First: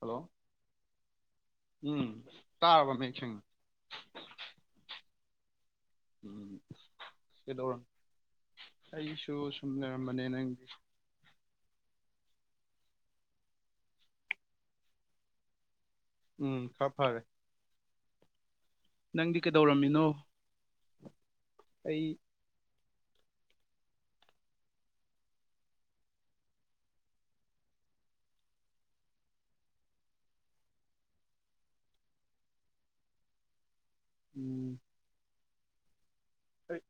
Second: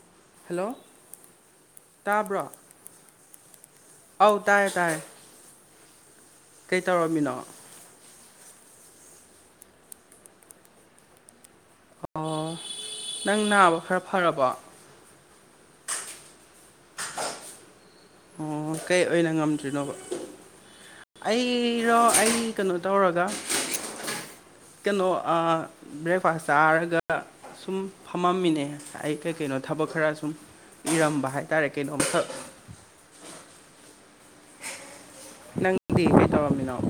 hello hello ꯎꯝ ꯇꯥꯕ꯭ꯔꯣ ꯇꯥꯔꯕ ꯃꯌꯦꯛ ꯁꯦꯡꯅ ꯑꯧ ꯇꯥꯔꯦ ꯇꯥꯔꯦ ꯎꯝ ꯀꯩ ꯇꯧꯔꯝꯃꯤꯅꯣ ꯀꯩꯗꯧꯔ ꯑꯩꯁꯨ ꯁꯨꯝ ꯂꯩꯔꯝꯕꯅꯦ ꯅꯪꯗꯤ ꯑꯣ ꯅꯪ ꯅꯥꯕ ꯈꯔ ꯐꯔꯕꯣ ꯎꯝ ꯈꯔ ꯐꯔꯦ ꯑꯣ ꯀꯩ ꯑꯣꯏꯅ ꯅꯪꯗꯤ ꯉꯝꯗ꯭ꯔꯤꯅꯣꯕ ꯀꯩꯗꯧꯔꯝꯃꯤꯅꯣ ꯑꯩꯔꯣ ꯑꯩ ꯀꯩꯅꯣ ꯇꯧꯔꯒ ꯀꯩꯅꯣ ꯑ ꯕ꯭ꯔꯦꯛꯐꯥꯁ ꯆꯥꯔꯒ ꯁꯨꯝ ꯐꯝꯃꯝꯃꯤꯅꯦ ꯑꯩ ꯀꯩ ꯀꯩꯅꯣ ꯊꯕꯛ ꯈꯔ ꯁꯨꯝ ꯏꯔꯝꯕ ꯍꯥꯏꯇꯥꯔꯦ ꯀꯩꯅꯣꯝꯈꯛ ꯎꯝ ꯅꯪꯗꯤ ꯀꯩ ꯇꯧꯔꯝꯃꯤꯅꯣ ꯑꯩ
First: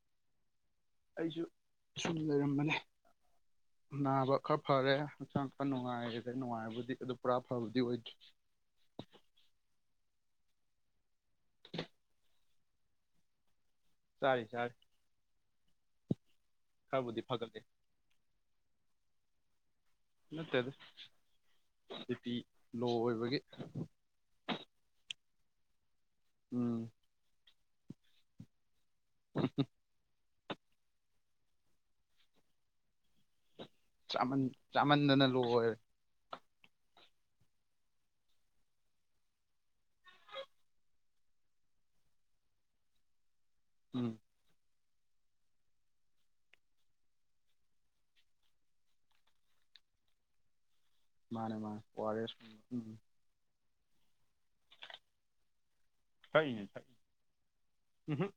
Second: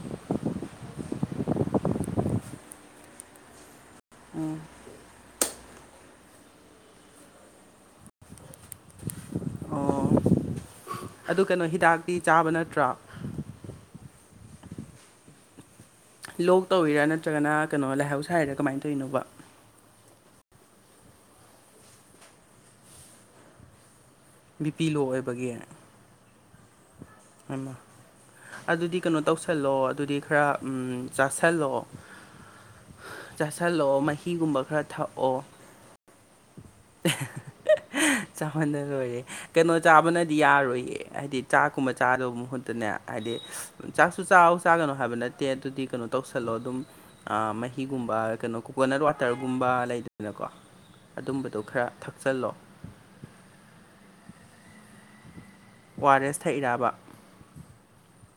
ꯑꯩꯁꯨ ꯁꯨꯝ ꯂꯩꯔꯝꯕꯅꯦ ꯅꯥꯕ ꯈꯔ ꯐꯔꯦ ꯍꯛꯆꯥꯡ ꯈꯔ ꯅꯨꯡꯉꯥꯏꯔꯦ ꯅꯨꯡꯉꯥꯏꯕꯨꯗꯤ ꯑꯗꯨ ꯄꯨꯔꯥ ꯐꯕꯗꯤ ꯑꯣꯏꯗ꯭ꯔꯤ ꯑꯣ ꯑꯗꯨ ꯀꯩꯅꯣ ꯍꯤꯗꯥꯛꯇꯤ ꯆꯥꯕ ꯅꯠꯇ꯭ꯔꯣ ꯆꯥꯔꯤ ꯆꯥꯔꯤ ꯂꯣꯛ ꯇꯧꯔꯤꯔꯥ ꯈꯔꯕꯨꯗꯤ ꯅꯠꯇ꯭ꯔꯒꯅ ꯐꯒꯠꯂꯦ ꯀꯩꯅꯣ ꯂꯥꯏꯍꯧ ꯁꯥꯏꯔꯥ ꯀꯃꯥꯏꯅ ꯇꯧꯔꯤꯅꯣꯕ ꯅꯠꯇꯦꯗꯤ ꯕꯤ ꯄꯤ ꯂꯣ ꯑꯣꯏꯕꯒꯤ ꯕꯤꯄꯤ ꯂꯣ ꯑꯣꯏꯕꯒꯤ ꯎꯝ ꯎ ꯑꯗꯨꯗꯤ ꯀꯩꯅꯣ ꯇꯧꯁꯜꯂꯣ ꯑꯗꯨꯗꯤ ꯈꯔ ꯆꯥꯥꯁꯜꯂꯛꯣ ꯆꯥꯥꯁꯜꯂꯛꯑꯣ ꯆꯥꯃꯟ ꯃꯍꯤꯒꯨꯝꯕ ꯈꯔ ꯆꯥꯃꯟꯗꯅ ꯊꯛꯑꯣ ꯂꯣ ꯑꯣꯏꯔꯦ [inaudible] ꯆꯥꯎꯃꯟꯅ ꯂꯣꯏꯔꯦ ꯀꯩꯅꯣ ꯆꯥꯕꯅꯗꯤ ꯌꯥꯔꯣꯏꯌꯦ ꯍꯥꯏꯗꯤ ꯆꯥꯛꯀꯨꯝꯕ ꯆꯥꯗꯕ ꯃꯍꯨꯠꯇꯅꯦ ꯍꯥꯏꯗꯤ ꯎꯝ ꯆꯥꯛꯁꯨ ꯆꯥꯛ ꯆꯥꯒꯅꯨ ꯍꯥꯏꯕ ꯅꯠꯇꯦ ꯑꯗꯨꯗꯤ ꯀꯩꯅꯣ ꯇꯧꯁꯜꯂꯣ ꯑꯗꯨꯝ ꯃꯍꯤꯒꯨꯝꯕ ꯀꯩꯅꯣ ꯀꯣꯀꯣꯅꯠ ꯋꯥꯇꯔꯒꯨꯝꯕ ꯂꯩꯗꯅꯀꯣ ꯃꯥꯅꯦ ꯑꯗꯨꯝꯕꯗꯣ ꯃꯥꯅꯦ ꯈꯔ ꯑꯣ ꯑꯥꯔ ꯑꯦꯁ ꯊꯛꯆꯤꯜꯂꯣ ꯎꯝ ꯑꯣ ꯑꯥꯔ ꯑꯦꯁ ꯏꯁꯩꯩꯅꯦ ꯁꯩ ꯊꯛꯏꯔꯕ ꯎꯝꯍꯨꯝ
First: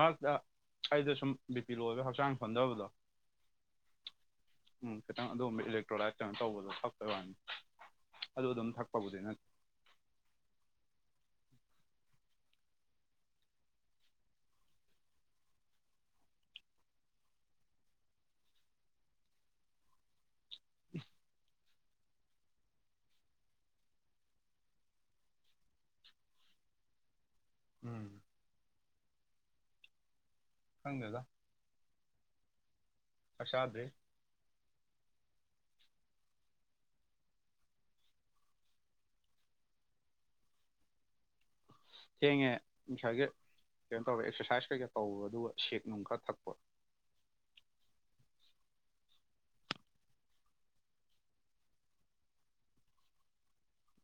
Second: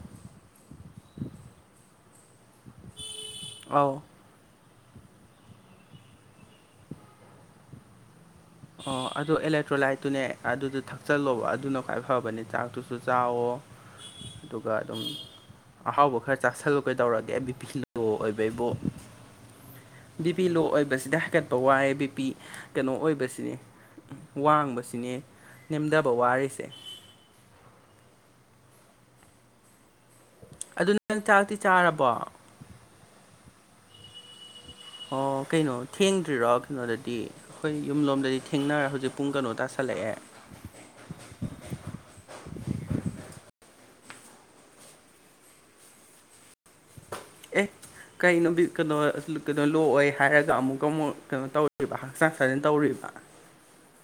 ꯃꯔꯛꯇ ꯑꯩꯗ ꯁꯨꯝ ꯕꯤꯄꯤꯤ ꯂꯣꯏꯕ ꯍꯛꯆꯥꯡ ꯐꯣꯟꯗꯕꯗꯣ ꯑꯥꯎ ꯎꯝ ꯈꯤꯇꯪ ꯑꯗꯨꯒꯨꯝꯕ ꯏꯂꯦꯛꯇ꯭ꯔꯣꯂꯥꯏ ꯇꯧꯕꯗꯣ ꯐꯛꯇ ꯋꯥꯅꯤ ꯑꯗꯨꯗ ꯑꯗꯨꯝ ꯑꯣ ꯊꯛꯄꯕꯨꯗꯤ ꯑꯗꯣ ꯅꯠꯇꯦ ꯑꯦꯂꯦꯛ ꯊꯦꯇ꯭ꯔꯣꯂꯥꯏꯠꯇꯨꯅꯦ ꯑꯗꯨꯗ ꯊꯛꯆꯜꯂꯣꯕ ꯑꯗꯨꯅ ꯈ꯭ꯋꯥꯏ ꯐꯕꯅꯦ ꯆꯥꯛꯇꯨꯁꯨ ꯆꯥꯋꯣ ꯑꯗꯨꯒ ꯑꯗꯨꯝ ꯑꯍꯥꯎꯕ ꯈꯔ ꯆꯥꯛꯁꯜꯂꯨ ꯀꯩꯗꯧꯔꯒꯦ ꯑꯩꯕꯤꯄꯤꯤꯜꯂꯣ ꯑꯣꯏꯕꯩꯕꯨ ꯕꯤ ꯄꯤ ꯂꯣ ꯑꯣꯏꯕꯁꯤꯗ ꯍꯥꯏꯀꯠꯄ ꯋꯥꯏꯦ ꯕꯤꯄꯤꯤ ꯀꯩꯅꯣ ꯑꯣꯏꯕꯁꯤ ꯁꯤꯅꯦ ꯋꯥꯡꯕꯁꯤꯅꯦ ꯅꯦꯝꯊꯕ ꯋꯥꯔꯤꯁꯦ ꯎꯝ ꯑꯗꯨ ꯈꯪꯗꯦꯗ ꯅꯪ ꯆꯥꯛꯇꯤ ꯆꯥꯔꯕꯣ ꯄꯁꯥꯗꯦ ꯑꯣ ꯀꯩꯅꯣ ꯊꯦꯡꯗ꯭ꯔꯤꯔꯣ ꯀꯩꯅꯣꯗꯗꯤ ꯑꯩꯈꯣꯏ ꯌꯨꯝ ꯂꯣꯝꯗꯗꯤ ꯊꯦꯡꯅꯔ ꯍꯧꯖꯤꯛ ꯄꯨꯡ ꯀꯩꯅꯣ ꯇꯥꯁꯜꯂꯛꯑꯦ ꯊꯦꯡꯉꯦ ꯉꯁꯥꯏꯒꯤ ꯀꯩꯅꯣ ꯇꯧꯔꯦ ꯑꯦꯛꯁꯔꯁꯥꯏꯁ ꯀꯩꯀꯥ ꯇꯧꯕ ꯑꯗꯨꯒ ꯁꯦꯛ ꯅꯨꯡ ꯈꯔ ꯊꯛꯄ ꯑꯦ ꯀꯩꯅ ꯅꯨꯣ ꯀꯩꯅꯣ ꯀꯩꯅꯣ ꯂꯣꯛꯑꯣꯏ ꯍꯥꯏꯔꯒ ꯑꯃꯨꯛꯀ ꯑꯃꯨꯛ ꯀꯩꯅꯣ ꯇꯧꯔꯤꯕ ꯍꯛꯆꯥꯡ ꯁꯥꯖꯟ ꯇꯧꯔꯤꯕ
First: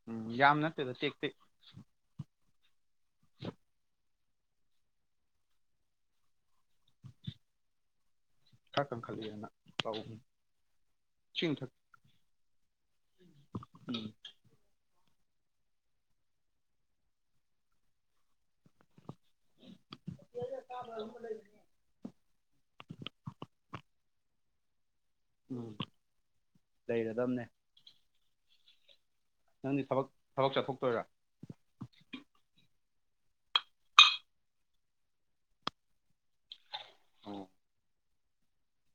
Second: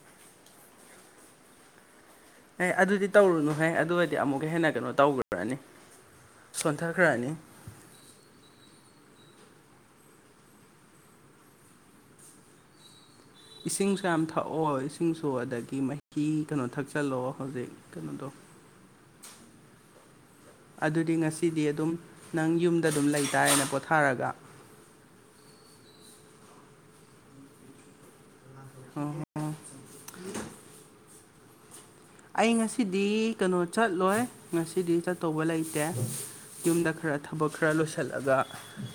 ꯎꯝ ꯌꯥꯝ ꯅꯠꯇꯦꯗ ꯇꯦꯛ ꯇꯦꯛ ꯑꯦ ꯑꯗꯨꯗꯤ ꯇꯧꯔꯨꯅꯨꯍ ꯑꯗꯨ ꯑꯣꯏꯗꯤ ꯑꯃꯨꯛꯀ ꯍꯦꯟꯅ ꯀꯩꯅꯣ ꯇꯧꯈ꯭ꯔꯅꯤ ꯁꯣꯟꯊꯈ꯭ꯔꯅꯤ ꯈ ꯀꯪ ꯈꯜꯂꯤ ꯌꯥꯝꯅ ꯐꯥꯎ ꯆꯤꯟꯊꯛ ꯏꯁꯤꯡꯁꯨ ꯌꯥꯝ ꯊꯛꯑꯣ ꯏꯁꯤꯡꯁꯨ ꯑꯗꯒꯤ ꯃꯍꯤ ꯀꯩꯅꯣ ꯊꯛꯆꯜꯂꯣ ꯍꯧꯖꯤꯛ ꯀꯩꯅꯣꯗꯣ ꯑꯗꯨꯗꯤ ꯉꯁꯤꯗꯤ ꯑꯗꯨꯝ ꯅꯪ ꯌꯨꯝꯗ ꯑꯗꯨꯝ ꯂꯩꯇꯥꯔꯦꯅ ꯄꯣꯊꯥꯔꯒ ꯎꯝ ꯂꯩꯒꯗꯕꯅꯦ ꯍ ꯍ ꯅꯪꯗꯤ ꯊꯕꯛ ꯊꯕꯛ ꯆꯠꯊꯣꯛꯇꯣꯏꯔꯥ ꯑꯩ ꯉꯁꯤꯗꯤ ꯀꯩꯅꯣ ꯆꯠꯂꯣꯏ ꯉꯁꯤꯗꯤ ꯆꯠꯇꯧꯕ ꯂꯩꯇꯦ ꯌꯨꯝꯗ ꯈꯔ ꯑꯣ ꯊꯕꯛ ꯈꯔ ꯂꯣꯏꯁꯤꯜꯂ ꯀꯊꯠꯂꯒ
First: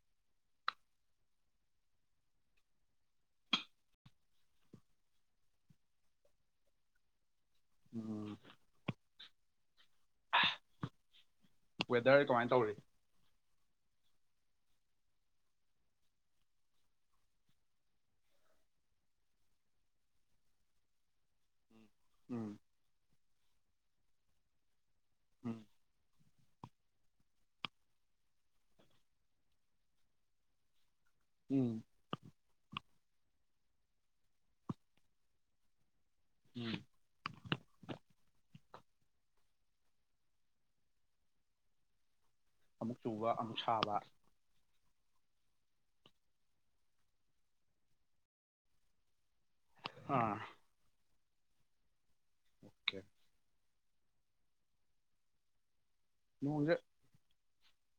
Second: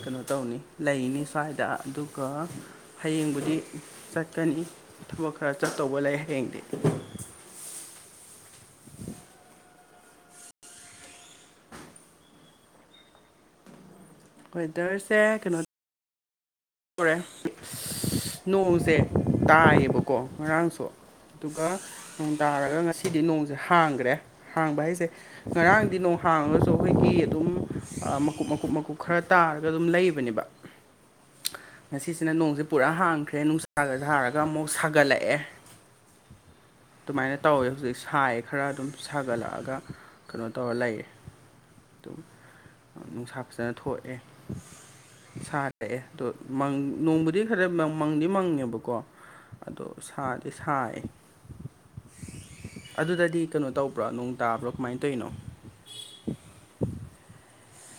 ꯀꯩꯅꯣ ꯇꯧꯅꯤ ꯂꯩꯅꯤ ꯁ꯭ꯋꯥꯏꯗ ꯑꯗꯨꯒ ꯍꯌꯦꯡꯕꯨꯗꯤ ꯆꯠꯀꯅꯤ ꯊꯕꯛ ꯈꯔ ꯆꯠꯇꯧꯕ ꯂꯩ ꯍꯌꯦꯡꯗꯤ ꯎꯝ ꯋꯦꯗꯔ ꯀꯃꯥꯏꯅ ꯇꯧꯔꯤ ꯋꯦꯗꯔꯁꯦ ꯀꯩꯅꯣ ꯑꫭꯔꯦ ꯅꯣꯡꯁꯦ ꯇꯥꯏꯌꯦꯕꯀꯣ ꯉꯔꯥꯡꯁꯨ ꯑꯗꯨꯒꯀ ꯅꯣꯡ ꯎꯝ ꯇꯥꯔꯒ ꯉꯁꯤꯗꯤ ꯅꯣꯡꯁꯦ ꯍꯥꯡꯈ꯭ꯔꯦ ꯍꯥꯡꯕ ꯍꯥꯏꯁꯦ ꯎꯝ ꯉꯔꯥꯡꯗꯤ ꯅꯣꯡ ꯍꯥꯡꯉꯒꯁꯨ ꯑꯩꯈꯣꯏꯒꯤ ꯑꯗꯨꯝ ꯃꯀꯨꯞ ꯃꯀꯨꯞ ꯃꯀꯨꯞ ꯈꯔ ꯇꯥꯔꯒ ꯑꯗꯨꯝ ꯂꯩꯕꯅꯦꯕ ꯎꯝ ꯉꯁꯤꯁꯤꯅ ꯅꯣꯡꯁꯦ ꯄꯨꯔꯥ ꯍꯥꯡꯈ꯭ꯔꯦ ꯅꯨꯡꯁꯥꯒ ꯁꯥꯔꯒ ꯑꯃꯨꯛ ꯁꯥꯒꯠꯂꯛꯑꯦ [inaudible] ꯑꯗꯨꯃꯥꯏꯅ ꯇꯧꯋꯦ ꯍꯧꯖꯤꯛ ꯁꯥꯏꯌꯦ ꯈꯔ ꯑꯗꯨꯝ ꯁꯥꯒꯠꯂꯛꯑꯒ ꯀꯩꯅꯣ ꯇꯧꯔ ꯂꯩꯌꯦ ꯑꯃꯨꯛ ꯆꯨꯕ ꯑꯃꯨꯛ ꯁꯥꯕ ꯁꯥ [unintelligible] ꯑꯗꯣ ꯃꯪ ꯅꯣꯡꯕꯨꯗꯤ ꯈꯔ ꯃꯪꯗꯤ ꯃꯪꯉꯦꯕꯀꯣ ꯑꯗꯣ ꯑꯥ ꯁꯥꯗꯦ ꯊꯥꯏ ꯑꯗꯨꯗꯗꯤ ꯀꯩꯅꯣ ꯇꯧꯕ꯭ꯔꯣ ꯅꯣꯡ ꯇꯥꯕ꯭ꯔꯣ ꯀꯃꯥꯏꯅ ꯇꯧꯔꯤꯅꯣ ꯅꯣꯡꯁꯦ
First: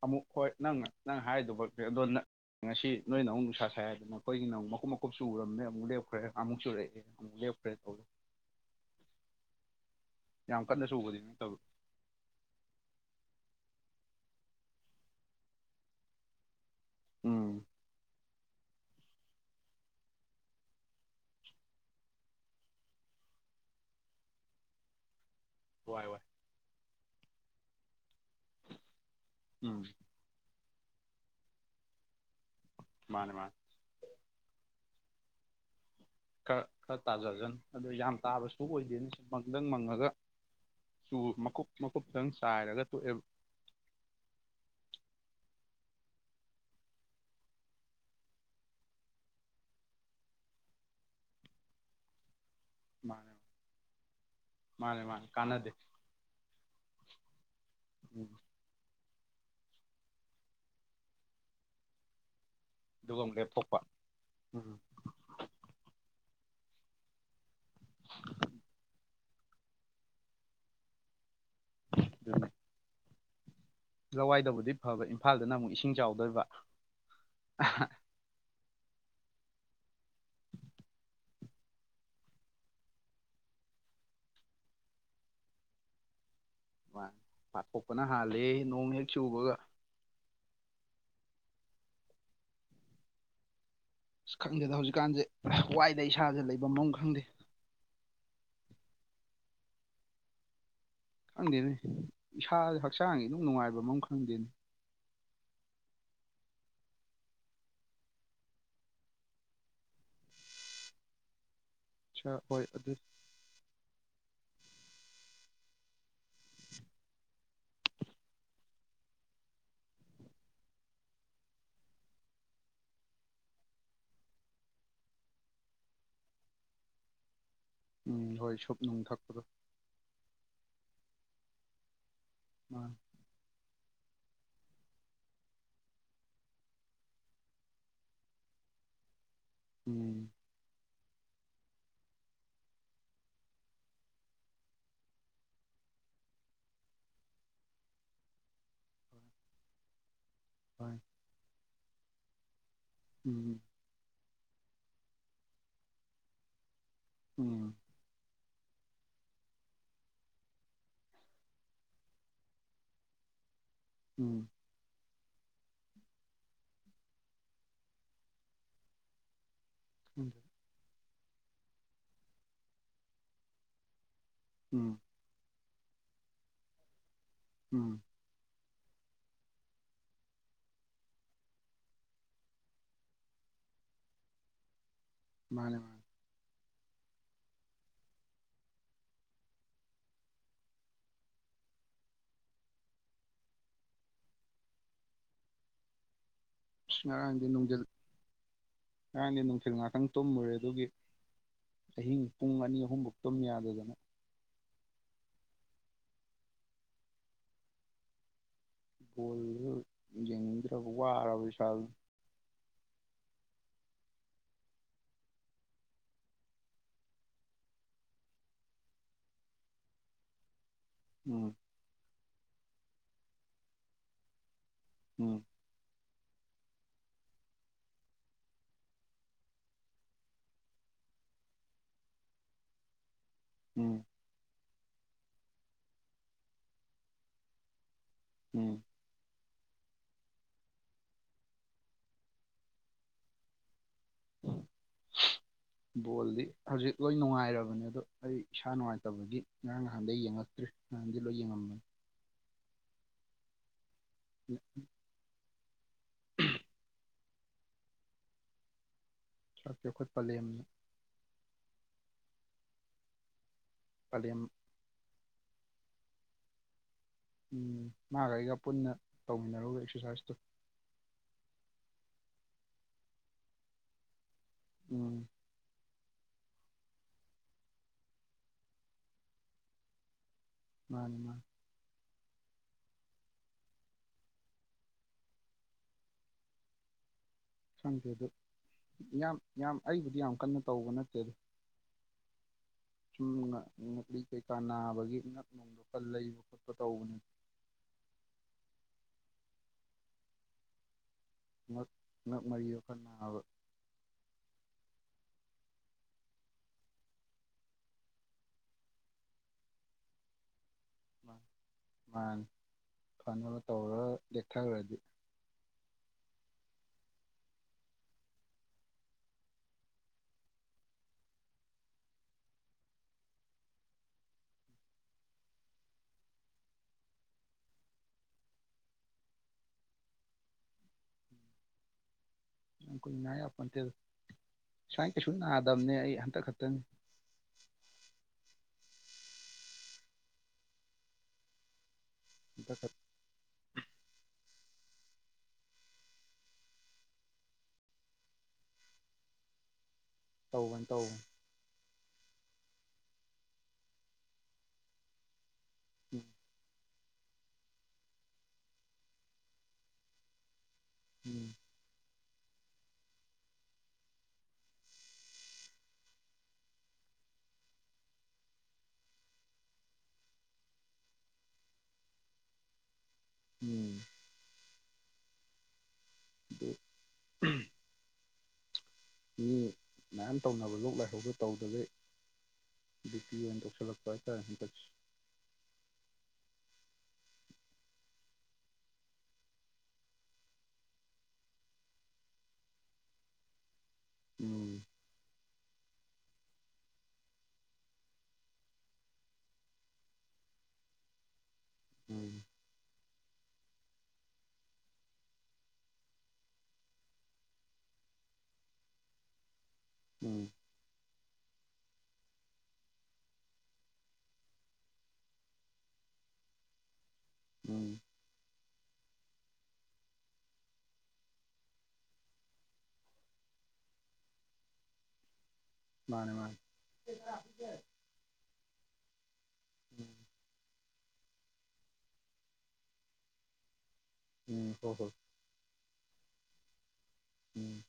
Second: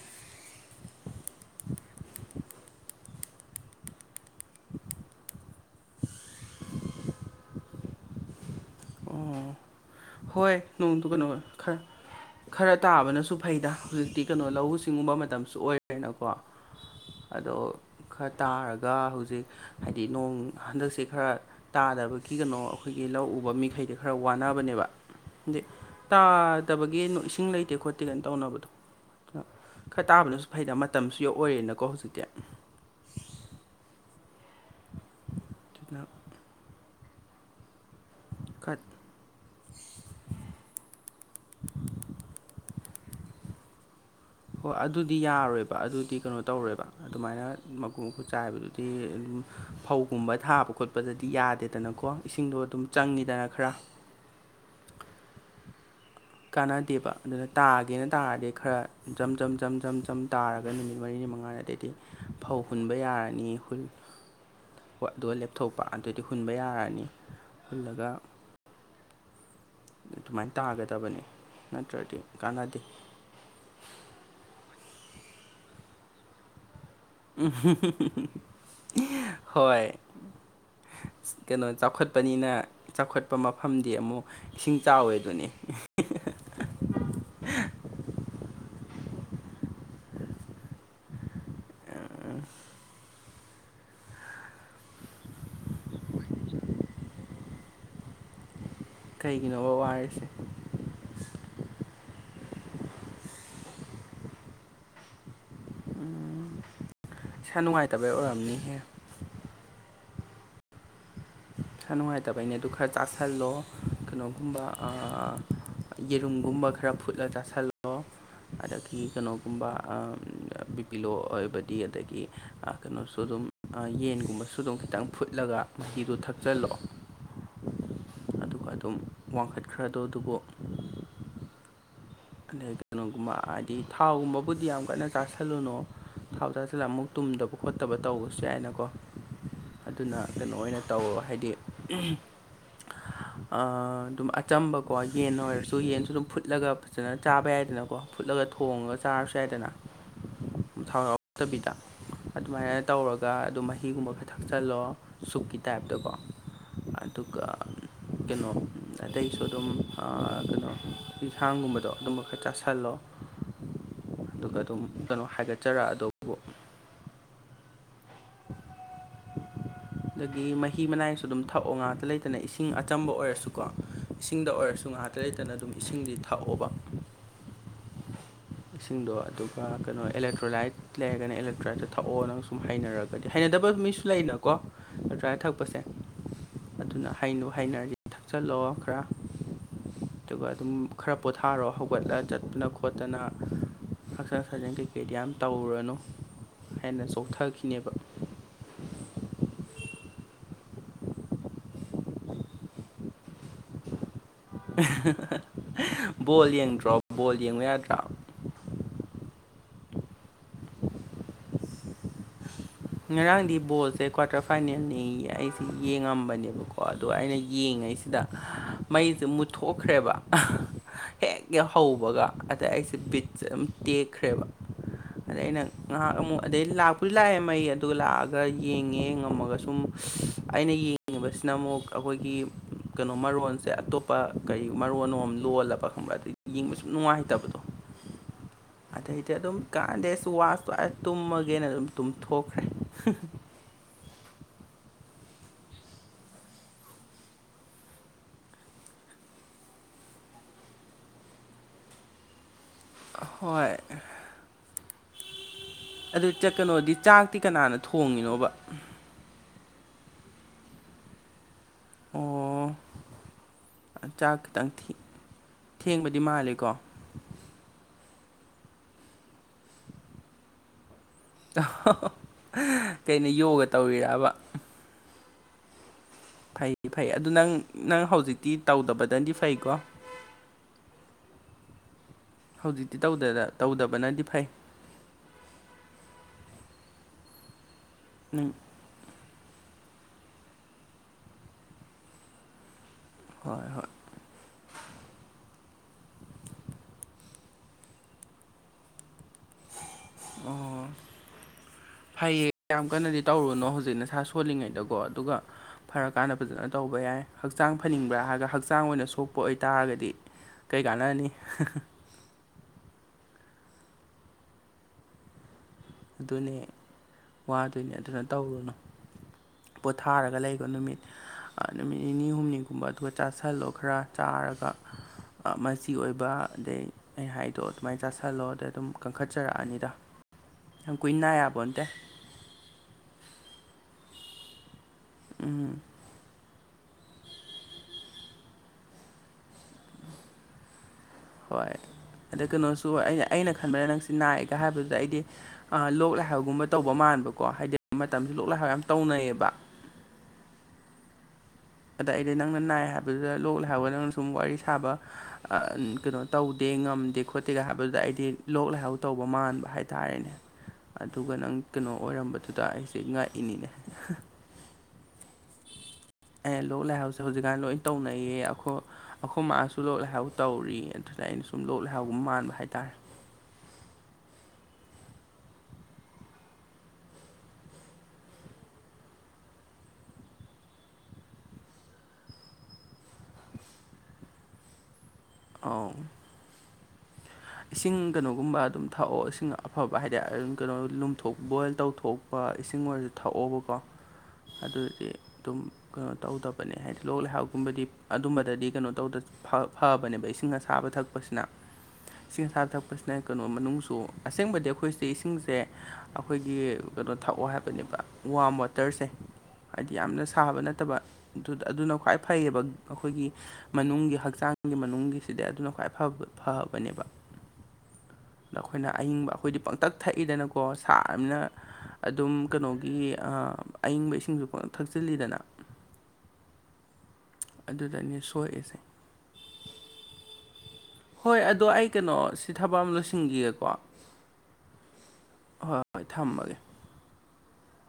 ꯑꯃꯨꯛ ꯍꯣꯏ ꯅꯪ ꯅꯪ ꯍꯥꯏꯗꯨꯃꯛ ꯅꯦ ꯑꯗꯣ ꯅꯪ ꯉꯁꯤ ꯅꯣꯏꯅ ꯑꯃꯨꯛ ꯅꯨꯡꯁꯥ ꯁꯥꯏ ꯍꯥꯏꯗꯅ ꯑꯥꯈꯣꯏꯒꯤꯅꯨꯛ ꯃꯈꯀꯨꯞ ꯃꯈꯀꯨꯞ ꯆꯨꯔꯃꯦ ꯃꯨꯛ ꯂꯦꯞꯈ꯭ꯔꯦ ꯑꯃꯨꯛ ꯆꯨꯔꯛꯑꯦ ꯑꯃꯨꯛ ꯂꯦꯄꯈꯔꯦ ꯑꯣ ꯍꯣꯏ ꯌꯥꯝ ꯀꯟꯅ ꯅꯣꯡꯗꯨ ꯆꯨꯕꯗꯤ ꯀꯩꯅꯣ ꯅꯠꯇꯕ ꯈꯔ ꯈꯔ ꯇꯥꯕꯅꯁꯨ ꯐꯩꯗ ꯍꯧꯖꯤꯛꯇꯤ ꯀꯩꯅꯣ ꯂꯧꯎ ꯁꯤꯡꯎꯕ ꯃꯇꯝꯁꯨ ꯑꯣꯏꯔꯦꯅꯀꯣ ꯑꯗꯣ ꯎꯝ ꯈꯔ ꯇꯥꯔꯒ ꯍꯧꯖꯤꯛ ꯍꯥꯏꯗꯤ ꯅꯣꯡ ꯍꯟꯗꯛꯁꯦ ꯈꯔ ꯇꯥꯗꯕꯒꯤ ꯀꯩꯅꯣ ꯑꯩꯈꯣꯏꯒꯤ ꯂꯧ ꯎꯕ ꯃꯤ ꯃꯤꯈꯩꯗꯤ ꯈꯔ ꯋꯥꯅꯕꯅꯦꯕꯥ ꯋꯥꯏ ꯋꯥꯏ ꯐꯠꯇꯕꯒꯤ ꯏꯁꯤꯡ ꯂꯩꯇꯦ ꯈꯣꯠꯇꯦ ꯀꯩꯅ ꯇꯧꯅꯕꯗꯣ ꯎꯝ ꯈꯔ ꯇꯥꯕꯅꯁꯨ ꯐꯩꯩꯅ ꯃꯇꯝꯁꯨ ꯑꯣꯏꯔꯦꯅꯀꯣ ꯍꯧꯖꯤꯛꯇꯤ ꯃꯥꯅꯦ ꯃꯥꯅꯦ ꯑꯗꯨꯅꯥ ꯈꯔ ꯈꯔ ꯇꯥꯖꯖꯅꯤ ꯑꯣ ꯌꯥꯝ ꯇꯥꯕꯁꯨ ꯈꯔ ꯑꯣꯏꯗꯦꯅꯤ ꯃꯪꯗꯪ ꯃꯪꯉꯒ ꯆꯨ ꯃꯀꯨꯞ ꯃꯀꯨꯞꯇꯪ ꯆꯥꯏꯔꯒ ꯇꯣꯛꯑꯦꯕ ꯍꯣꯏ ꯑꯗꯨꯗꯤ ꯌꯥꯔꯣꯏꯕ ꯑꯗꯨꯗꯤ ꯀꯩꯅꯣ ꯇꯧꯔꯣꯏꯕ ꯑꯗꯨꯃꯥꯏꯅ ꯃꯀꯨꯞ ꯃꯀꯨꯞ ꯆꯥꯏꯕꯗꯨꯗꯤ ꯑꯗꯨꯝ ꯐꯧꯒꯨꯝꯕ ꯊꯥꯕ ꯈꯣꯠꯄꯗꯗꯤ ꯌꯥꯗꯦꯗꯅꯀꯣ ꯏꯁꯤꯡꯗꯣ ꯑꯗꯨꯝ ꯃꯥꯅꯦ ꯆꯪꯉꯤꯗꯅ ꯈꯔ ꯃꯥꯅꯦ ꯃꯥꯅꯦ ꯀꯥꯟꯅꯗꯦ ꯀꯥꯟꯅꯗꯦꯕ ꯑꯗꯨꯅ ꯇꯥꯒꯦꯅ ꯎꯝ ꯇꯥꯔꯗꯤ ꯈꯔ ꯖꯝ ꯖꯝ ꯖꯝ ꯖꯝ ꯖꯝ ꯇꯥꯔꯒ ꯅꯨꯃꯤꯠ ꯃꯔꯤꯅꯤ ꯃꯉꯥꯅꯤ ꯑꯗꯩꯗꯤ ꯐꯧ ꯍꯨꯟꯕ ꯑꯗꯨꯒ ꯑꯃꯨꯛ ꯌꯥꯔꯅꯤ ꯂꯦꯞꯊꯣꯛꯄ ꯎꯝ ꯑꯗꯨ [unintelligible] ꯊꯣꯛꯄ ꯑꯗꯨꯗꯤ ꯍꯨꯟꯕ ꯌꯥꯔꯅꯤ ꯍꯨꯜꯂꯒ ꯑꯗꯨꯃꯥꯏꯅ ꯇꯥꯒꯗꯕꯅꯤ ꯅꯠꯇ꯭ꯔꯗꯤ ꯑꯗꯨꯅꯤ ꯀꯥꯟꯅꯗꯦ ꯂꯋꯥꯏꯗꯕꯨꯗꯤ ꯐꯕ ꯏꯝꯐꯥꯜꯗꯅ ꯑꯃꯨꯛ ꯏꯁꯤꯡ ꯆꯥꯎꯗꯣꯏꯕ [unintelligible] [unintelligible] ꯍꯣꯏ ꯀꯩꯅꯣ ꯆꯥꯎꯈꯠꯄꯅꯤꯅ ꯆꯥꯎꯈꯠꯄ ꯃꯐꯝꯗꯤ ꯑꯃꯨꯛ ꯏꯁꯤꯡ ꯆꯥꯎꯋꯦ ꯑꯗꯨꯅꯤ ꯑꯗꯨꯝ ꯄꯥꯊꯣꯛꯄꯅ ꯍꯥꯜꯂꯦ ꯅꯣꯡ ꯍꯦꯛ ꯆꯨꯕꯒ ꯑꯁ ꯈꯪꯗꯦꯗ ꯍꯧꯖꯤꯛꯀꯥꯟꯁꯦ ꯋꯥꯏꯗ ꯏꯁꯥꯁꯦ ꯂꯩꯕꯝ ꯑꯃꯥ ꯈꯪꯗꯦ ꯀꯩꯒꯤꯅꯣꯕ ꯋꯥꯔꯤꯁꯦ ꯈꯪꯗꯦꯅꯦ ꯏꯁꯥ ꯍꯛꯆꯥꯡꯒꯤ ꯏꯅꯨꯡ ꯅꯨꯡꯉꯥꯏꯕ ꯑꯃ ꯈꯪꯗꯦꯅꯦ ꯎꯝ ꯏꯁꯥ ꯅꯨꯡꯉꯥꯏꯇꯕ ꯑꯣꯏꯔꯝꯅꯤꯍꯦ ꯏꯁꯥ ꯅꯨꯡꯉꯥꯏꯇꯕꯅꯤꯅꯦ ꯑꯗꯨ ꯈꯔ ꯆ [unintelligible] ꯆꯥꯁꯜꯂꯣ ꯀꯩꯅꯣꯒꯨꯝꯕ ꯌꯦꯔꯨꯝꯒꯨꯝꯕ ꯈꯔ ꯐꯨꯠꯂꯒ ꯆꯥꯁꯜꯂꯣ ꯑꯗꯒꯤ ꯀꯩꯅꯣꯒꯨꯝꯕ ꯕꯤꯄꯤ ꯂꯣ ꯑꯣꯏꯕꯗꯤ ꯑꯗꯒꯤ ꯀꯩꯅꯣꯁꯨ ꯑꯗꯨꯝ ꯌꯦꯟꯒꯨꯝꯕꯁꯨ ꯑꯗꯨꯝ ꯈꯤꯇꯪ ꯐꯨꯠꯂꯒ ꯃꯍꯤꯗꯣ ꯊꯛꯆꯜꯂꯣ ꯎꯝ ꯍꯣꯏ ꯁꯨꯞ ꯅꯨꯡ ꯊꯛꯄꯗꯣ ꯈꯔꯗꯣ ꯑꯗꯨꯕꯨ ꯑꯗꯩ ꯃꯥꯅꯦ ꯀꯩꯅꯣꯒꯨꯝꯕ ꯍꯥꯏꯕꯗꯤ ꯊꯥꯎꯒꯨꯝꯕꯕꯨꯗꯤ ꯌꯥꯝ ꯀꯟꯅ ꯆꯥꯥꯁꯜꯂꯨꯅꯣ ꯊꯥꯎ ꯆꯥꯁꯤꯂ ꯑꯃꯨꯛ ꯇꯨꯝꯗꯕ ꯈꯣꯠꯇꯕ ꯇꯧꯕꯁꯨ ꯌꯥꯏꯅꯀꯣ ꯑꯗꯨꯅ ꯎꯝ ꯀꯩꯅꯣ ꯑꯣꯏꯅ ꯇꯧ ꯍꯥꯏꯗꯤ ꯑꯗꯨꯝ ꯑꯆꯝꯕꯀꯣ ꯌꯦꯟ ꯑꯣꯏꯔꯁꯨ ꯌꯦꯟꯁꯨ ꯑꯗꯨꯝ ꯐꯨꯠꯂꯒ ꯐꯖꯅ ꯆꯥꯕ ꯌꯥꯏꯗꯅꯀꯣ ꯐꯨꯠꯂꯒ ꯊꯣꯡꯉꯒ ꯆꯥꯔꯁꯨ ꯌꯥꯏꯗꯅ ꯍꯣꯏ ꯊꯔ ꯠꯇꯕꯤꯗ ꯑꯗꯨꯃꯥꯏꯅ ꯇꯧꯔꯒ ꯎꯝ ꯑꯗꯨꯃꯥꯏꯅ ꯍꯤꯒꯨꯝꯕ ꯈ ꯊꯛꯆꯜꯂꯣ ꯁꯨꯞꯀꯤ ꯇꯥꯏꯞꯇꯀꯣ ꯑꯗꯨꯒ ꯎꯝ ꯀꯩꯅꯣ ꯑꯇꯩꯁꯨ ꯑꯗꯨꯝ ꯀꯩꯅꯣ ꯌꯦꯟꯁꯥꯡꯒꯨꯝꯕ ꯇꯣ ꯑꯗꯨꯝꯕ ꯈꯔ ꯆꯥꯥꯁꯜꯂꯣ ꯎꯝ ꯑꯗꯨꯒ ꯑꯗꯨꯝ ꯀꯩꯅꯣ ꯍꯥꯏꯒꯠꯆꯔꯛ ꯑꯗꯨꯕꯨ ꯈꯪꯗꯦ ꯑꯗꯒꯤ ꯃꯍꯤ ꯃꯅꯥꯏꯁꯨ ꯑꯗꯨꯝ ꯊꯛꯑꯣ ꯉꯥꯛꯇ ꯂꯩꯇꯅ ꯏꯁꯤꯡ ꯑꯆꯝꯕ ꯑꯣꯏꯔꯁꯨꯀꯣ ꯏꯁꯤꯡꯗ ꯑꯣꯏꯔꯁꯨ ꯎꯝ ꯉꯥꯏꯍꯥꯛꯇ ꯂꯩꯇꯅ ꯑꯗꯨꯝ ꯏꯁꯤꯡꯗꯤ ꯊꯛꯑꯣꯕ ꯎꯝ ꯏꯁꯤꯡꯗꯣ ꯑꯗꯨꯒ ꯀꯩꯅꯣ ꯑꯦꯂꯦꯛꯇ꯭ꯔꯣꯂꯥꯏꯠ ꯂꯩꯔꯒꯅ ꯑꯦꯂꯦꯛꯇ꯭ꯔꯥꯏꯠꯇ ꯊꯛꯑꯣ ꯅꯪ ꯁꯨꯝ ꯍꯩꯅꯔꯒꯗꯤ ꯍꯩꯅꯗꯕ ꯃꯤꯁꯨ ꯂꯩꯅꯀꯣ ꯃꯥꯅꯦ ꯊꯛꯄꯁꯦ ꯃꯥꯅꯦ ꯑꯗꯨꯅ ꯍꯥꯏꯅꯨ ꯍꯥꯏꯅꯔꯗꯤ ꯊꯛꯆꯜꯂꯛꯑꯣ ꯈꯔ ꯑꯗꯨꯒ ꯑꯗꯨꯝ ꯈꯔ ꯄꯣꯊꯥꯔꯣ ꯍꯧꯒꯠꯂ ꯆꯠꯇꯅ ꯈꯣꯠꯇꯅ ꯍꯛꯆꯥꯡ ꯁꯥꯖꯦꯜ ꯀꯩꯀꯩꯗꯤ ꯌꯥꯝ ꯇꯧꯔꯨꯔꯅꯨ ꯑꯁ ꯍꯦꯟꯅ ꯉꯔꯥꯡꯗꯤ ꯅꯨꯡꯊꯤꯜ ꯆꯣꯛꯊꯈꯤꯅꯦꯕ ꯉꯔꯥꯡꯗꯤ ꯅꯨꯡꯊꯤꯜ ꯉꯥꯛꯇꯪ ꯇꯨꯝꯃꯨꯔꯦ ꯑꯗꯨꯒꯤ ꯑꯍꯤꯡ ꯄꯨꯡ ꯑꯅꯤ ꯑꯍꯨꯝꯐꯧ ꯑꯗꯨꯝ ꯌꯥꯗꯗꯅ ꯕꯣꯜ ꯌꯦꯡꯗ꯭ꯔꯣ ꯕꯣꯜ ꯌꯦꯡꯕ ꯌꯥꯗ꯭ꯔꯥ ꯣꯜꯗꯨ ꯌꯦꯡꯅꯤꯡꯗ꯭ꯔꯕ ꯋꯥꯔꯕ ꯁꯥ ꯉꯔꯥꯡꯗꯤ ꯕꯣꯜꯁꯦ ꯀ꯭ꯋꯥꯔꯇꯔ ꯐꯥꯏꯅꯦꯜꯅꯤ ꯑꯩꯁꯦ ꯌꯦꯡꯉꯝꯕꯅꯦꯕꯀꯣ ꯑꯗꯣ ꯑꯩꯅ ꯌꯦꯡꯉꯁꯤꯗ ꯃꯩꯁꯦ ꯃꯨꯠꯊꯣꯛꯈ꯭ꯔꯦꯕ ꯍꯦꯛ ꯎꯝ ꯍꯦꯛ ꯍꯧꯕꯒ ꯑꯗ ꯑꯩꯁꯦ ꯕꯤꯠꯁꯦ ꯑꯗꯨꯝ ꯇꯦꯛꯈ꯭ꯔꯦꯕ ꯑꯗ ꯎꯝ ꯑꯩꯅ ꯑ ꯑꯗ ꯂꯥꯄꯨꯔꯤ ꯂꯑ ꯃ ꯑꯗꯨꯒ ꯂꯥꯛꯑꯒ ꯌꯦꯡꯉꯦ ꯉꯝꯃꯒ ꯁꯨꯝ ꯑꯩꯅ ꯌꯦꯡꯉꯤꯕꯁꯤꯅ ꯑꯃꯨꯛ ꯑꯩꯈꯣꯏꯒꯤ ꯀꯩꯅꯣꯝꯕꯔ ꯋꯥꯟ ꯁꯦ ꯎꯝ ꯑꯇꯣꯞꯄ ꯀꯔꯤ ꯃꯔꯨꯅꯣꯝ ꯂꯣꯜꯂꯕ ꯈꯪꯕ꯭ꯔꯥ ꯑꯩ ꯌꯦꯡꯕ ꯁꯨꯝ ꯅꯨꯡꯉꯥꯏꯇꯕꯗꯣ ꯎꯝ ꯑꯗꯩꯗꯤ ꯑꯗꯨꯝ ꯀꯥꯟꯅꯗꯩ ꯑꯩꯁꯨ ꯋꯥꯁꯇꯣ ꯑꯁ ꯇꯨꯝꯃꯒꯦꯅ ꯑꯗꯨꯝ ꯇꯨꯝꯊꯣꯛ ꯍ [unintelligible] ꯕꯣꯜꯗꯤ ꯍꯧꯖꯤꯛ ꯂꯣꯏ ꯅꯨꯡꯉꯥꯏꯔꯕꯅꯦ ꯑꯗꯣ ꯑꯩ ꯏꯁꯥ ꯅꯨꯡꯉꯥꯏꯇꯕꯒꯤ ꯉꯔꯥꯡ ꯅꯍꯥꯟꯗꯩ ꯌꯦꯡꯉꯛꯇ꯭ꯔꯤ ꯑꯗꯤꯂꯣꯏ ꯌꯦꯡ ꯉꯝꯃꯦ ꯍꯣꯏ ꯎꯝ ꯑꯗꯨ ꯆ ꯀꯩꯅꯣꯗꯤ ꯆꯥꯛꯇꯤ ꯀꯅꯥꯅ ꯊꯣꯡꯉꯤꯅꯣꯕ ꯆꯁ ꯑꯩꯈꯠ ꯄꯂꯦꯝꯅꯤ ꯑꯣ ꯆꯥꯛ ꯄꯂꯦꯝ ꯈꯤꯇꯪ ꯊꯦꯡꯕꯗꯤ ꯃꯥꯜꯂꯤꯦꯀꯣ ꯎꯝ ꯃꯥꯒ ꯑꯩꯒ ꯄꯨꯟꯅ ꯇꯧꯃꯤꯟꯅꯔꯨꯒ ꯑꯦꯛꯁꯔꯁꯥꯏꯖꯇꯣ ꯀꯩꯅ ꯌꯣꯒ ꯇꯧꯔꯤꯔꯕ ꯎꯝ ꯐꯩ ꯐꯩ ꯑꯗꯨ ꯅꯪ ꯅꯪ ꯍꯧꯖꯤꯛꯇꯤ ꯇꯧꯗꯕꯗꯗꯤ ꯐꯩꯀꯣ ꯃꯥꯅꯦ ꯃꯥꯅꯦ ꯍꯧꯖꯤꯛꯇꯤ ꯇꯧꯗꯕꯅꯗꯤ ꯐꯩ ꯁꯪꯗꯦ ꯑꯗꯣ ꯅꯪ ꯌꯥꯝ ꯌꯥꯝ ꯑꯩꯕꯨꯗꯤ ꯌꯥꯝ ꯀꯟꯅ ꯇꯧꯕ ꯅꯠꯇꯦ ꯑꯗꯨ ꯑꯁꯨꯝꯅ ꯍꯣꯏ ꯍꯣꯏ ꯉꯛꯂꯤ ꯀꯩꯀꯥ ꯅꯥꯕꯒꯤ ꯉꯛ ꯅꯨꯡꯗꯣ ꯈ ꯂꯩꯕ ꯈꯣꯠꯄ ꯇꯧꯕꯅꯤ ꯑꯣ ꯉꯛ ꯉꯛ ꯐꯩꯌꯦ ꯃꯔꯤꯗꯣ ꯌꯥꯝ ꯈꯔ ꯀꯟꯅꯗꯤ ꯅꯥꯕ ꯇꯧꯔꯨꯅꯣ ꯍꯧꯖꯤꯛ ꯅꯁꯥ ꯁ ꯍꯣꯜꯂꯤꯉꯩꯗꯀꯣ ꯑꯗꯨꯒ ꯐꯔꯀꯥꯟꯗ ꯐꯖꯅ ꯇꯧꯕ ꯌꯥꯏ ꯍꯛꯆꯥꯡ ꯐꯅꯤꯡꯕ꯭ꯔꯥ ꯍꯥꯏꯔꯒ ꯍꯛꯆꯥꯡ ꯑꯣꯏꯅ ꯁꯣꯛꯄ ꯑꯣꯏꯇꯥꯔꯒꯗꯤ ꯀꯩ ꯀꯥꯟꯅꯅꯤ ꯃꯥꯥꯅꯤ ꯐꯅꯕ ꯇꯧꯔꯒ ꯂꯦꯛꯊꯈꯒ꯭ꯔꯗꯤ ꯑꯗꯨꯅꯦ ꯋꯥꯗꯨꯅꯦ ꯑꯗꯨꯅ ꯇꯧꯔꯨꯅꯨ ꯄꯣꯊꯥꯔꯒ ꯂꯩꯕ ꯅꯨꯃꯤꯠ ꯑ ꯅꯨꯃꯤꯠ ꯅꯤꯅꯤ ꯍꯨꯝꯅꯤꯒꯨꯝꯕ ꯑꯗꯨꯒ ꯆꯥꯥꯁꯜꯂꯣ ꯈꯔ ꯆꯥꯔꯒ ꯑ ꯃꯆꯤ ꯑꯣꯏꯕ ꯑꯗꯩ ꯑꯩ ꯍꯥꯏꯗꯣ ꯑꯗꯨꯃꯥꯏꯅ ꯆꯥꯥꯁꯜꯂꯣ ꯑꯗꯩ ꯑꯗꯨꯝ ꯀꯟꯈꯠꯆꯔꯛꯑꯅꯤꯗ ꯌꯥꯝ ꯀꯨꯏꯅꯥ ꯌꯥꯕꯣꯟꯇꯦ ꯌꯥꯝ ꯀꯨꯏ ꯅ ꯌꯥꯄꯣꯇꯦꯗ ꯁ꯭ꯋꯥꯏ ꯀꯩꯁꯨ ꯎꯝ ꯅꯥꯗꯕꯅꯦ ꯑꯩ ꯍꯟꯇꯛ ꯈꯛꯇꯅꯤ ꯍꯣꯏ ꯑꯗꯣ ꯍꯟꯇꯛ ꯈꯛ ꯀꯩꯅꯣꯁꯨ ꯑꯩꯅ ꯑꯩꯅ ꯈꯟꯕꯗ ꯅꯪꯁꯤ ꯅꯥꯏꯒ ꯍꯥꯏꯕꯗꯨꯗ ꯑꯩꯗꯤ ꯑ ꯂꯣꯛ ꯂꯥꯏꯍꯧꯒꯨꯝꯕ ꯇꯧꯕ ꯃꯥꯟꯕꯀꯣ ꯍꯥꯏꯗꯤ ꯃꯇꯝꯁꯨ ꯂꯣꯛ ꯂꯥꯏꯍꯧ ꯌꯥꯝ ꯇꯧꯅꯩꯌꯦꯕ ꯇꯧꯕꯅꯦ ꯇꯧꯕꯅꯦ ꯑꯗ ꯑꯩꯗꯤ ꯅꯪꯅ ꯅꯥꯏ ꯍꯥꯏꯕꯗꯨꯗ ꯂꯣꯛꯂꯥꯏꯍꯧ ꯍꯥꯏꯕꯒ ꯅꯪꯅ ꯁꯨꯝ ꯋꯥꯔꯤ ꯁꯥꯕ ꯑ ꯎꯝ ꯀꯩꯅꯣ ꯇꯧꯗꯦ ꯉꯝꯗꯦ ꯈꯣꯠꯇꯦꯒ ꯍꯥꯏꯕꯗꯨꯗ ꯑꯩꯗꯤ ꯂꯣꯛ ꯂꯥꯏꯍꯩ ꯇꯧꯕ ꯃꯥꯟꯕ ꯍꯥꯏꯇꯥꯔꯦꯅꯦ ꯑꯗꯨꯒ ꯎꯝ ꯅꯪ ꯀꯩꯅꯣ ꯑꯣꯏꯔꯝꯕꯗꯨꯗ ꯑꯩꯁꯦ ꯉꯛꯏꯅꯤꯅꯦ ꯑꯦ ꯂꯣꯛ ꯂꯥꯏꯍꯧꯁꯦ ꯍꯧꯖꯤꯛꯀꯥꯟ ꯂꯣꯏ ꯇꯧꯅꯩꯌꯦ ꯑꯩꯈꯣ ꯑꯩꯈꯣꯏ ꯃꯥꯁꯨ ꯂꯣꯛ ꯂꯥꯏꯍꯧ ꯇꯧꯔꯤ ꯑꯗꯨꯗ ꯑꯩꯅ ꯁꯨꯝ ꯂꯣꯛ ꯂꯥꯏꯍꯧꯒꯨꯝ ꯃꯥꯟꯕ ꯍꯥꯏꯇꯥꯥꯔꯦ ꯎꯝ ꯑꯗꯣ [inaudible] ꯃꯤ ꯃꯌꯥꯝ ꯇꯧꯅꯕ ꯂꯣꯛ ꯂꯥꯏꯍꯧꯗꯣ ꯇꯧꯗꯒꯩ ꯕꯤ ꯄꯤ ꯑꯣꯏꯅ ꯇꯧꯁꯤꯜꯂꯛꯄ ꯍꯥꯏꯇꯥꯔꯦ ꯍꯟꯗꯛꯁꯤ ꯑꯥꯎ ꯏꯁꯤꯡ ꯀꯩꯅꯣꯒꯨꯝꯕ ꯑꯗꯨꯝ ꯊꯛꯑꯣ ꯏꯁꯤꯡ ꯑꯐꯕ ꯍꯥꯏꯗꯤ ꯑ ꯀꯩꯅꯣ ꯂꯨꯝꯊꯣꯛ ꯕꯣꯏꯜ ꯇꯧꯊꯣꯛ ꯀꯣ ꯏꯁꯤꯡ ꯑꯣꯏꯔꯁꯨ ꯊꯛꯑꯣꯕꯀꯣ ꯎꯝ ꯑꯗꯨꯗꯤ ꯑꯗꯨꯝ ꯀꯩꯅꯣ ꯇꯧꯗꯕꯅꯦ ꯍꯥꯏꯗꯤ ꯂꯣꯛ ꯂꯥꯏꯍꯧꯀꯨꯝꯕꯗꯤ ꯑꯗꯨꯝꯕꯗꯗꯤ ꯀꯩꯅꯣ ꯇꯧꯗꯁꯨ ꯐ ꯐꯕꯅꯦꯕ ꯏꯁꯤꯡ ꯑꯁꯥꯕ ꯊꯛꯄꯁꯤꯅ ꯎꯝ ꯏꯁꯤꯡ ꯑꯁꯥ ꯊꯛꯄꯁꯤꯅ ꯀꯩꯅꯣ ꯃꯅꯨꯡꯁꯨ ꯑꯁꯦꯡꯕꯗꯤ ꯑꯩꯈꯣꯏꯁꯤ ꯏꯁꯤꯡꯁꯦ ꯑꯩꯈꯣꯏꯒꯤ ꯀꯩꯅꯣ ꯊꯛꯑꯣ ꯍꯥꯏꯕꯅꯦꯕ ꯋꯥꯝ ꯋꯥꯇꯔꯁꯦ ꯍꯥꯏꯗꯤ ꯌꯥꯝꯅ ꯎꯝ ꯁꯥꯕ ꯅꯠꯇꯕ ꯑꯗꯨ ꯑꯗꯨꯅ ꯈ꯭ꯋꯥꯏ ꯐꯩꯌꯦꯕ ꯑꯩꯈꯣꯏꯒꯤ ꯃꯅꯨꯡꯒꯤ ꯍꯛꯆꯥꯡꯒꯤ ꯃꯅꯨꯡꯒꯤꯁꯤꯗꯤ ꯑꯗꯨꯅ ꯈ꯭ꯋꯥꯏ ꯐ ꯐꯕꯅꯦꯕ ꯎꯝ ꯑꯗ ꯑꯩꯈꯣꯏꯅ ꯑꯏꯤꯡꯕ ꯑꯩꯈꯣꯏꯗꯤ ꯄꯪꯇꯛ ꯊꯛꯏꯗꯅꯀꯣ ꯁꯥꯔꯕꯅꯤꯅ ꯑꯗꯨꯝ ꯀꯩꯅꯣꯒꯤ ꯑꯏꯪꯕ ꯏꯁꯤꯡꯁꯨ ꯄꯪꯊ ꯊꯛꯆꯤꯜꯂꯤꯗꯅ ꯃꯥꯅꯦ ꯃꯥꯅꯦ ꯑꯗꯨꯗꯅꯦ ꯁꯣꯛꯏꯁꯦ ꯎꯝ ꯍꯣꯏ ꯑꯗꯣ ꯑꯩ ꯀꯩꯅꯣ ꯁꯤ ꯊꯕꯛ ꯑꯃ ꯂꯣꯏꯁꯤꯟꯈꯤꯒꯦꯀꯣ ꯎꯝ ꯍꯣꯏ ꯍꯣꯏ ꯍꯣꯏ ꯍꯣꯏ ꯊꯝꯃꯒꯦ ꯎꯝ